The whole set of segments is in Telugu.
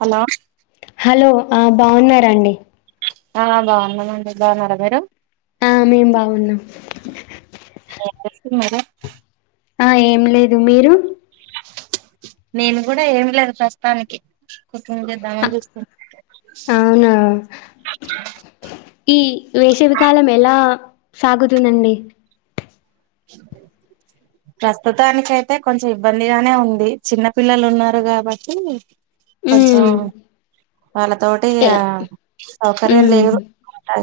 హలో హలో బాగున్నారంండి ఆ బాగున్నామండి బాగున్నారా మీరు ఆ మేం బాగున్నాం స్తు మద ఆ ఏం లేదు మీరు నేను కూడా ఏమి లేదు ప్రస్తుతానికి కుం చేద్దామ అవునా ఈ వేషవికాలం ఎలా సాగుతుందండి ప్రస్తుతానినికి అయితే కొంచెం ఇబ్బందిగానే ఉంది చిన్న పిల్లలు ఉన్నారు కాబట్టి అదా ఉమ్ వాళ్ళతోటి ఏ సౌకర్యం ఉమ్ లేదు అ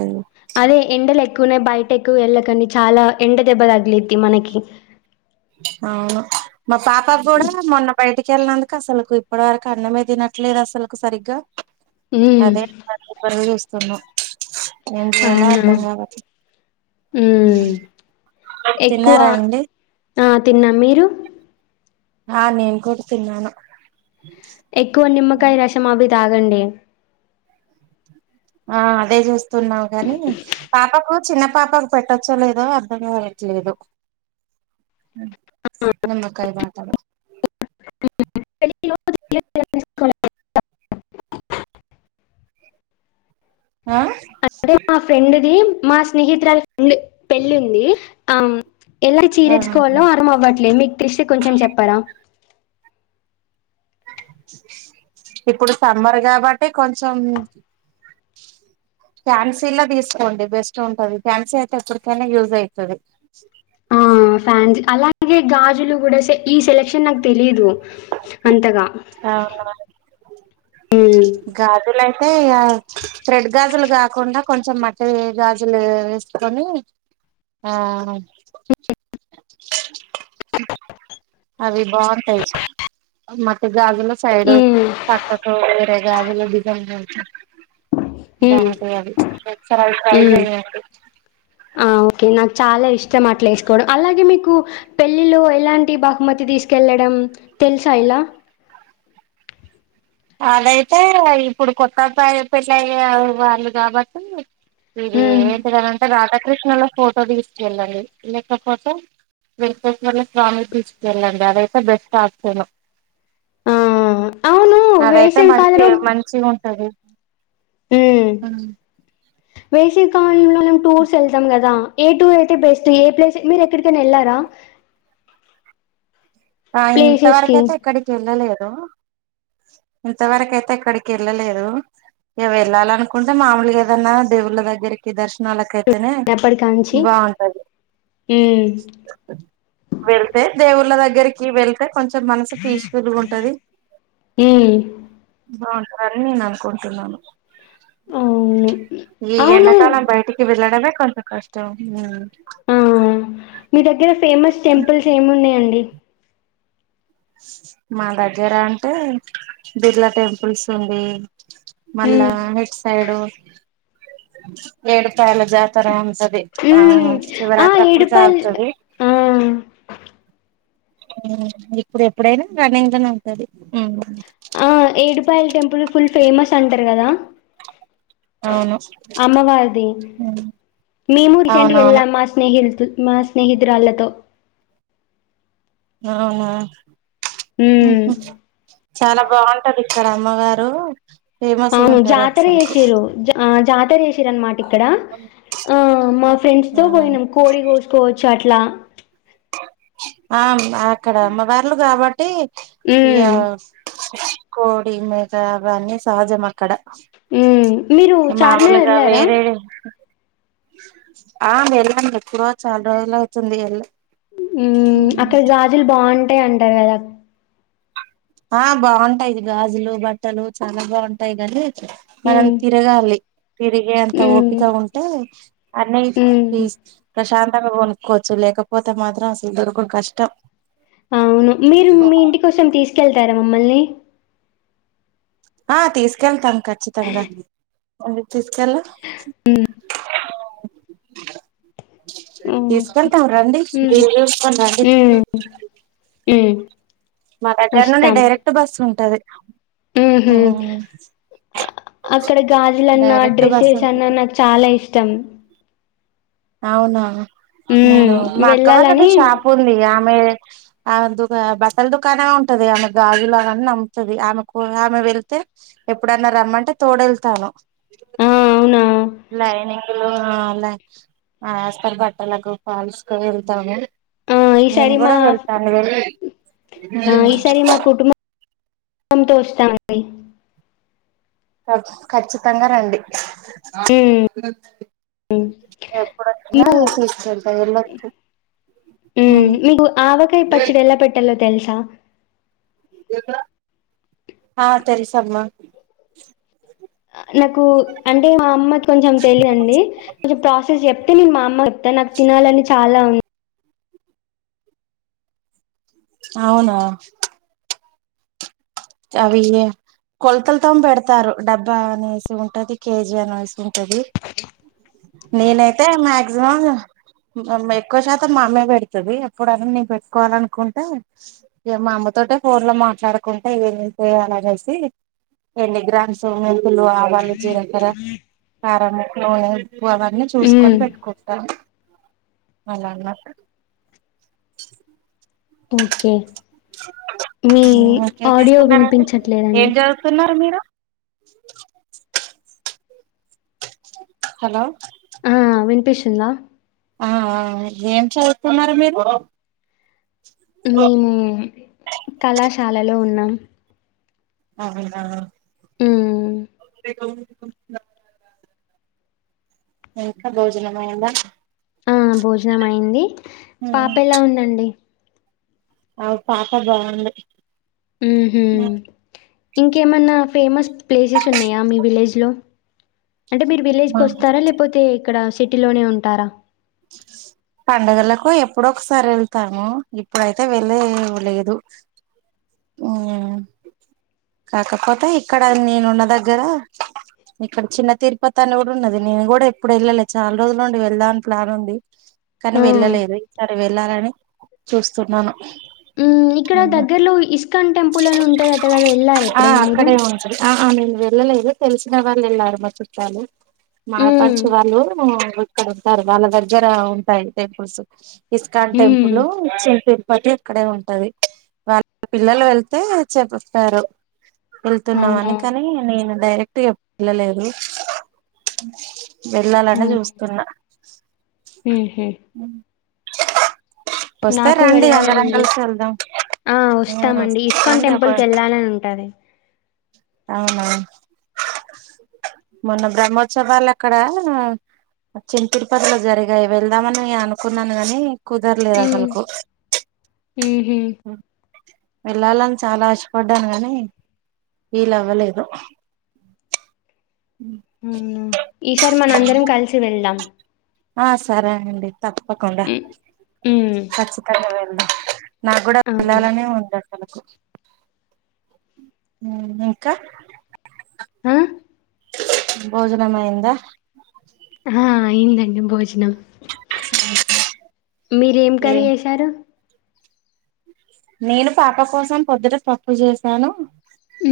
ఎక్కునే బయట ఎక్కువ వెళ్ళకని చాలా ఎండ దెబ్బ తగిలిద్ది మనకి అవును మా పాప కూడా మొన్న బయటికి వెళ్ళనందుకు అసలు ఇప్పటి వరకు అన్నమే తినట్ ట్లేదు అసలులకు సరిగ్గా ఉమ్ అదేరు చూస్తున్నా ఏంటి ఎాల అవునా అర్ధం కాకదు ఉమ్ ఎక్కువ తిన్నారా అండి ఆ తిన్నాం మీరు ఆ నేన్ కూడా తిన్నాను ఎక్కువ ఉ నిమ్మకాయ రసం అవి తాగండి ఆ అదే చూస్తున్నావు కాని పాపకు చిన్న పాపకు పెట్టచ్చో లేదో అర్ధం కా లేదు నిమ్మకాయ వాటర్ - [unintelligible] ఆ అంటే మా ఫ్రెండ్ది మా స్నేహితురాల ఫ్రెండ్ పెళ్లిి ఉంది ఆ ఎలాంటి చీర ఎంచుకోవాలో అర్థం అవ్వట్లేదు మీకు తెలిస్తే కొంచెం చెప్పరా ఇప్పుడు సమ్మర్ కాబట్టి కొంచెం ఫ్యాన్సి లో తీసుకోండి బెస్ట్ ఉంటది ఫ్యాన్సీ అయితే ఎప్పటికైనా యూజ్ అయితది ఆ ఫ్యాన్స్ అలాగే గాజులు కూడా ఈ సెలక్షన్ నాకు తెలీదు అంతగా అవునా ఉమ్ గాజులు అ యితే త్రెడ్ గాజులు కాకుండా కొంచెం మెటల్ గాజులు వేసుకొని ఆ అవి బావుంటాయి మట్టి గాజలు సైడ్ వి ఉమ్ పక్క కు వేరె గాజులు డిజైన్ ఉం ఉమ్ బావుంటాయి అవి ఒకసారి అవి ట్రై ఉమ్ చేయండి ఆ ఓకే నాకు చాలా ఇష్టం అట్లా వేసుకోవడం అలాగే మీకు పెళ్ళిలో ఎలాంటి బహుమతి తీసుకెళ్ డం తెలుసా ఇలా అదయితే ఇప్పుడు కొత్త అబ్బయి పెళ్ళయ్య వాళ్ళు కాబట్టి ఇది ఉమ్ ఏంటిదనింటే రాధాకృష్ణ ల ఫోటో తీసుకెళ్ళండి లెక్క పొతే వెంకటేశ్వర స్వామి ది తీసుకెళ్ళండి అదైతే బెస్ట్ ఆప్షను ఆ అవును అదయితే వేసవి మంచి కాలంలో మంచిగా ఉంటది అ వేషవిికాలంలో మనం టూర్స్ వెళ్తాం కదా ఏ టూర్ అయితే బెస్ట్ ఏ ప్లేస్ మీరు ఎక్కడికైనా వెళ్ళారా ఆ ప్లేసెస్ కి ఇంతవరకయితే ఎక్కడికి వెళ్ళలేదు ఇంత వరకైతే ఎక్కడికి వెళ్లలేదు ఇక వెళ్ళాలనుకుంటే మామలుగా ఏదన్నా దేవుళ్ళ దగ్గరికి దర్శనాలక అయితే తేనే చిన్నప్పటికాంచి బావుంటది మ్మ్ వెళ్తే దేవుళ్ళ దగ్గర వెళ్తే కొంచెం మనసు పీస్ ఫుల్ గా ఉంటది మ్మ్ బావు అని నేను అనుకుంటున్నాను అవును ఈ అవును ఎండాకాలం బయటికి వెళ్ళడమే కొంత కష్టం ఆ మీ దగ్గర ఫేమస్ టెంపుల్స్ ఏమి ఉన్నాయండి మా దగ్గర అంటే బిర్లా టెంపుల్స్ ఉంది మళ్ళా మ్మ్ ఇటు సైడు ఏడు పాయాల జాతర అమ్సది ఆ మ్మ్ ఆ శివరాత్రి అప్పుడు ఏడుపాయల్ సాగుత ది ఆ ఇప్పుడు ఎప్పుడైనా రన్నింగ్ లోనే ఉంటది ఆ ఏడుపాయల్ టెంపుల్ ఫుల్ ఫేమస్ అంటారు కదా అవును అమ్మవారిది ఉమ్ మేము రీసెంట్ అవునవును గాఎళ్ళం మా స్నేహితు మా స్నేహితురాళ్ళతో అవునా మ్మ్ చాలా బావుంటది అక్కడమ్మవారు అవును జాతర చేసిరు జాతరచేసిరన్నమాట ఇక్కడ ఆ మా ఫ్రెండ్స్ ఆ తో పోయినాం కోడి కోసుకోవచ్చు అట్లా ఆ అక్కడ అమ్మవర్లు కాబట్టి ఇ ఉమ్ కోడి మేక అన్ని సహజం అక్కడ ఉమ్ మీరు చార్మినార్ మాములుగా వెళ్ళారా వేరే ఆ వెళ్ళండి ఎప్పుడో చాలా రోజులు అవుతుంది ఎల్లి ఉ అక్కడ గాజులు బాగుంటాయి అంట కదా ఆ బాగుంటాయి గాజులు బట్టలు చాలా బాగుంటాయి గానీ మనం ఉమ్ తిరగాలి తిరిగే అంత ఉమ్ ఓపికా ఉంటే అన్నయ్ ఉమ్ ఇస్ ప్రశ్న్ తంగ్ కొనుక్కోవచ్చు లేకపోతే మాత్రం అసలు దొరకుడు కష్టం అవును మీరు మీ ఇంటి కోసం తీసుకెళ్తారా మమ్మల్ని ఆ తీసుకెళ్తాం ఖచ్చితంగా తీసుకెళ్ళ ఓకే తీసుకెళ్తాం రండి ఉమ్ మీరు చూసుకుని రండి ఉమ్ ఉమ్ మా దగ్గర నుండి వస్తాం డైరెక్ట్ బస్ ఉంటాది ఊ ఉహు అక్కడ గాజుల అన్న డైరెక్ట్ బస్ డ్రెస్సెస్ అన్నా ఉంటది నాకు చాలా ఇష్టం అవునా నేను హ్మ్ మా అక్క వాళ్ళది వెళ్ళాలని షాప్ ఉంది ఆమె ఆమె దుకా బట్టలు దుకాణం మే ఉంటది ఆమె గాజులు అవి అన్ని అమ్ముతాది ఆమెకు ఆమె వెళ్తే ఎప్పుడన్నా రమ్మంటే తోడు వెళ్తాను ఆ అవునా లైనింగ్ లు అలా ఆస్పర్ బట్టలకు ఫాల్స్ కు వెళ్తాము ఉ నేను ఈసారి మా కూడా వెళ్తాను వెళ్ళి ఆ ఈసారి మా కుటుంబం తంతో వస్తామండి కర్చ్ ఖచ్చితంగా రండి హ్మ్ ఎప్పుడొచ్చినా మీకు తీసుకెళ్తా ఎల్లోచ్చి ఊ మీకు ఆవకాయ పచ్చడి ఎలా పెట్టలో తెలుసా ఆ తెలుసమ్మా నాకు అంటే మా అమ్మ కి కొంచెం తెలియా అండి కొంచెం ప్రాసెస్ చెప్తే నేను మా అమ్మ తనకి తినాలని చాలా ఉన్ అవునా అవి కొలతలతోమ్ పెడతారు డబ్బా అనేసి ఉంటది కేజీ అనే వేసి ఉంటది నేనైతే మాక్సిమం మమ్మ ఎక్కువ శాతం మా అమ్మే పెడతది ఎప్పుడైనా నీ పెట్టుకోవాల అనుకుంటే ఇక మమ్మ తోటే ఫోన్ లో మాట్లాడుకుంటే ఇవన్నీ ఎన్ని చేయాలనేసి ఎన్ని గ్రామ్స్ ఇల్లు ఆవాలు జీలకర్ర కారం ఉప్పు ఉప్పు అవన్నీ హ్మ్ చూసుకొని పెట్టుకో ట అలా అన్న పూకే ఏం వినిపించట్లేదండి చదువుతున్నారు మీరు హలో వినిపిసుందా ఆ ఆ ఏం చవుతున్నారు మీరు మేము కళాశాలలో ఉన్నాం అవునా ఊ ఇంకా భోజనం అయ్యిందా ఆ భోజనం అయింది పాప ఎలా ఉందండి అవ్ పాప బాంది ఉహు ఇంకేమన్నా ఫేమస్ ప్లేసెస్ ఉన్నాయా మీ విలేజ్ లో అంటే మీరు విలేజ్ కు వస్తారా లేకపోతే ఇక్కడ సిటీ లోనే ఉంటారా పడుగలకు ఎప్పుడ ఒకసారి వెళ్తాను ఇప్పుడైతే వెళ్లే లేదు ఉమ్మ్ కాకపోతే ఇక్కడ నేనున్న దగ్గర ఇక్కడ చిన్న తిరుపతి అనే కూడా ఉన్నది నేను కూడా ఎప్పుడు వెళ్ళాలి చాలా రోజులు ఉండి వెళ్దా అని ప్లాన్ ఉండి కానీ ఆ వెళ్ళలేదు ఈసారి వెళ్ళాలని చూస్తున్నాను ఇక్కడ అవునా దగ్గరలో ఇస్కాన్ టెంపుల్ అని ఉంటుందట కదా వెళ్ళారు ఆ ఎప్పుడైనా మీరు అక్కడే ఉంటది ఆ నేను వెళ్ళలేదు తెలిసిన వాళ్ళు వెళ్ళారు మా చుట్టాలు ఉమ్ మాట్పడుచు వాళ్ళు క్క ఉంటారు వాళ్ళ దగ్గర ఉంటాయి టెంపుల్స్ ఇస్కాన్ ఉమ్ టెంపుల్ తిరుపతి ఇక్కడే ఉంటది వాళ్ళ పిల్లలు వెళ్తే చెపిస్తారు వెళ్తున్నామ అవునా అని కానీ నేను డైరెక్ట్ వెళ్ళలేదు వెళ్ళాలని చూస్తున్నా హ హ వస్తే నాకు రండి అందరం వెళ్ళాలనింది కలిసి వెళ్దాం ఆ వస్తామండి వస్తా ఇస్కాన్ రండి ఒక టెంపుల్ క వెళ్ళాలని ఉంటది అవును మన భరత్మోత్సవాలు అక్కడ చిన్న తిరుపతిలో జరిగాయి వెళ్దామని న అనుకున్నాను గాని కుదరలేదు ఉమ్ అసలులకు ఉహు వెళ్ళాలని చాలా ఇష్టపడ్డాను కాగాని వీలు అవ్వలేదుో [inaudible] మన అందరం కలిసి వెళ్దాం సరేనండి తప్పకుండా హ్మ్ హ్మ్ ఖచ్చితంగా వెళ్దాం నాకు కూడా అవును. వాళ్లళినే ఉండడి ఇంకా ఆ భోజనమయంద ఆ ఇందండి భోజనం మీరేం ఏ కర్రీ చేసారు నేను పాప కోసం పొద్దుట తప్పు చేసాను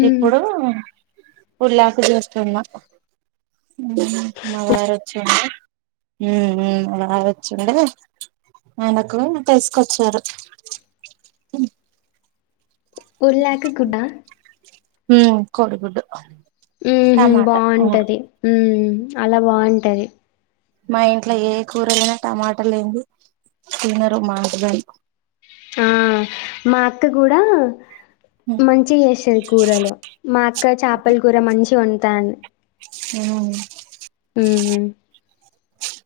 ఇప్పుడు ఉలిక్కు చూస్తుమా మా వారు వచ్చంటడి హ నా వచ్చిండే ఆయనకు తెసుకొచ్చారు ఉలిక్కు కూర హ కోడి గుద్దు ఉ బాగుంటది ఉ అలా బాగుంటది మా ఇంట్లో ఏ కూర అైనా టమాటలు లంది తినరు మాటవరు ఆ మా అత్త కూడా మంచి చేస్తుది కూరలు మా అక్క చేపల కూర మంచి వంటాని ఉమ్ హ్మ్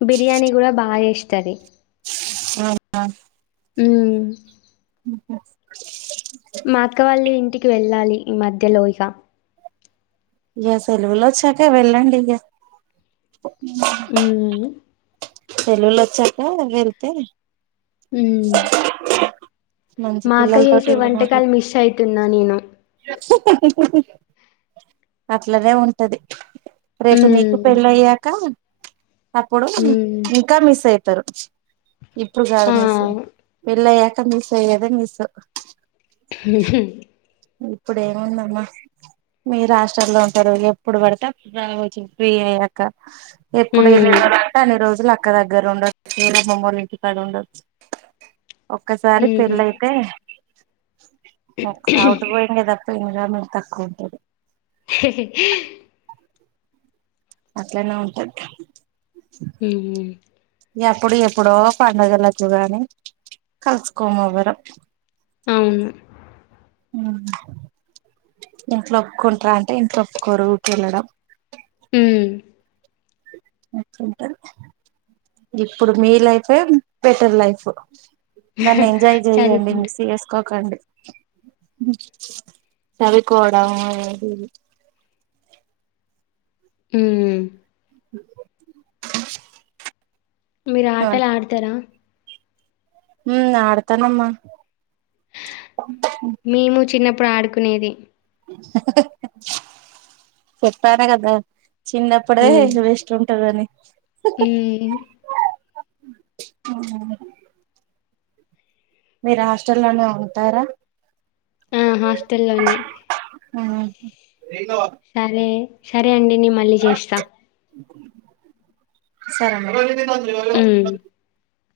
బరియనిీ కూడా సరే ఆ హ హ్మ్ ఉ మా అక్కవాళ్ళు ఇంటికి వెళ్ళాలి ఈ మధ్య లోయగా ఇక సలవులు వచ్చాక వెళ్ళండి ఇక హ్మ్ తెలుగుళ్ళ వచ్చాక వెళ్తే [inaudible] మంచి మా అక్క పిల్లలతోటి చేసే ఇవ మా వంటకాలు మిస్ అయితున్నా నేను అట్లనేే ఉంటది రేపు నీకు హ్మ్ పెళ్ళయ్యాక అప్పుడు హ్మ్ ఇంకా మిస్ అయితారు ఇప్పుడు గడ ఆ మస వెళ్ళయ్యాక తాన్, మిస్ అయ్యేదే మిస్. ఉహూ. ఇప్పుడు ఏముందమ్మా? మీరు హాస్టల్‌లో ఉంటారు. ఎప్పుడు పడితే అప్పుడు రావచ్చు, ఫ్రీ అయ్యాక. ఎప్పుడు ఎన్ని రోజులు అంటే, అన్ని రోజులు అక్కడ. ఒక్క దగ్గర ఉండరు [unintelligible] మమ్మీవోళ్లా ఇంటికాడ ఉండరు. ఒక్కసారి పెళ్లి హ్మ్ అయితే, ఒక సవుడు. రక్తం ఎనిమిది గ్రాములు, తక్కువ ఉంటది. హే హే హీ. అట్లనే ఉంటది దా? మ్మ్, మ్మ్. ఎప్పుడు ఎప్పుడో పండుగలకు గానీ, కలుసుకోము ఎవరము. అవును. మ్మ్, ఇంట్ల ఒప్పుకుంటార అంటే, ఇంట్ల ఒప్పుకోరు ఊకే వెళ్లడం. మ్మ్. ఎట్లా ఉంటారు? ఇప్పుడు మీ లైఫ్ బెటర్ లైఫ్. దాన్ని ఎంజాయ్ చెయ్యండి, చదువుకుంట మిస్ చేసుకోకండి. చదువుకోవడం, అది ఏది? మ్మ్. మీరు, ఆటలు ఆడతారా? మ్, ఆడతానమ్మా! మేము, చిన్నప్పుడు ఆడుకునేది. ఏయ్, హే హే... చెప్పానే కదా! చిన్నప్పుడే వేస్ట్ ఉంటాదని. ఉమ్. అవునవును. మీరు, హాస్టల్లోనే ఉంటారా? ఆ, హాస్టల్లోనే. మ్హు. సరే, సరే అండి. నేనే మళ్ళీ చేస్తా. సరే మరి, అన్న తింటాదుకు లేరా? హ్మ్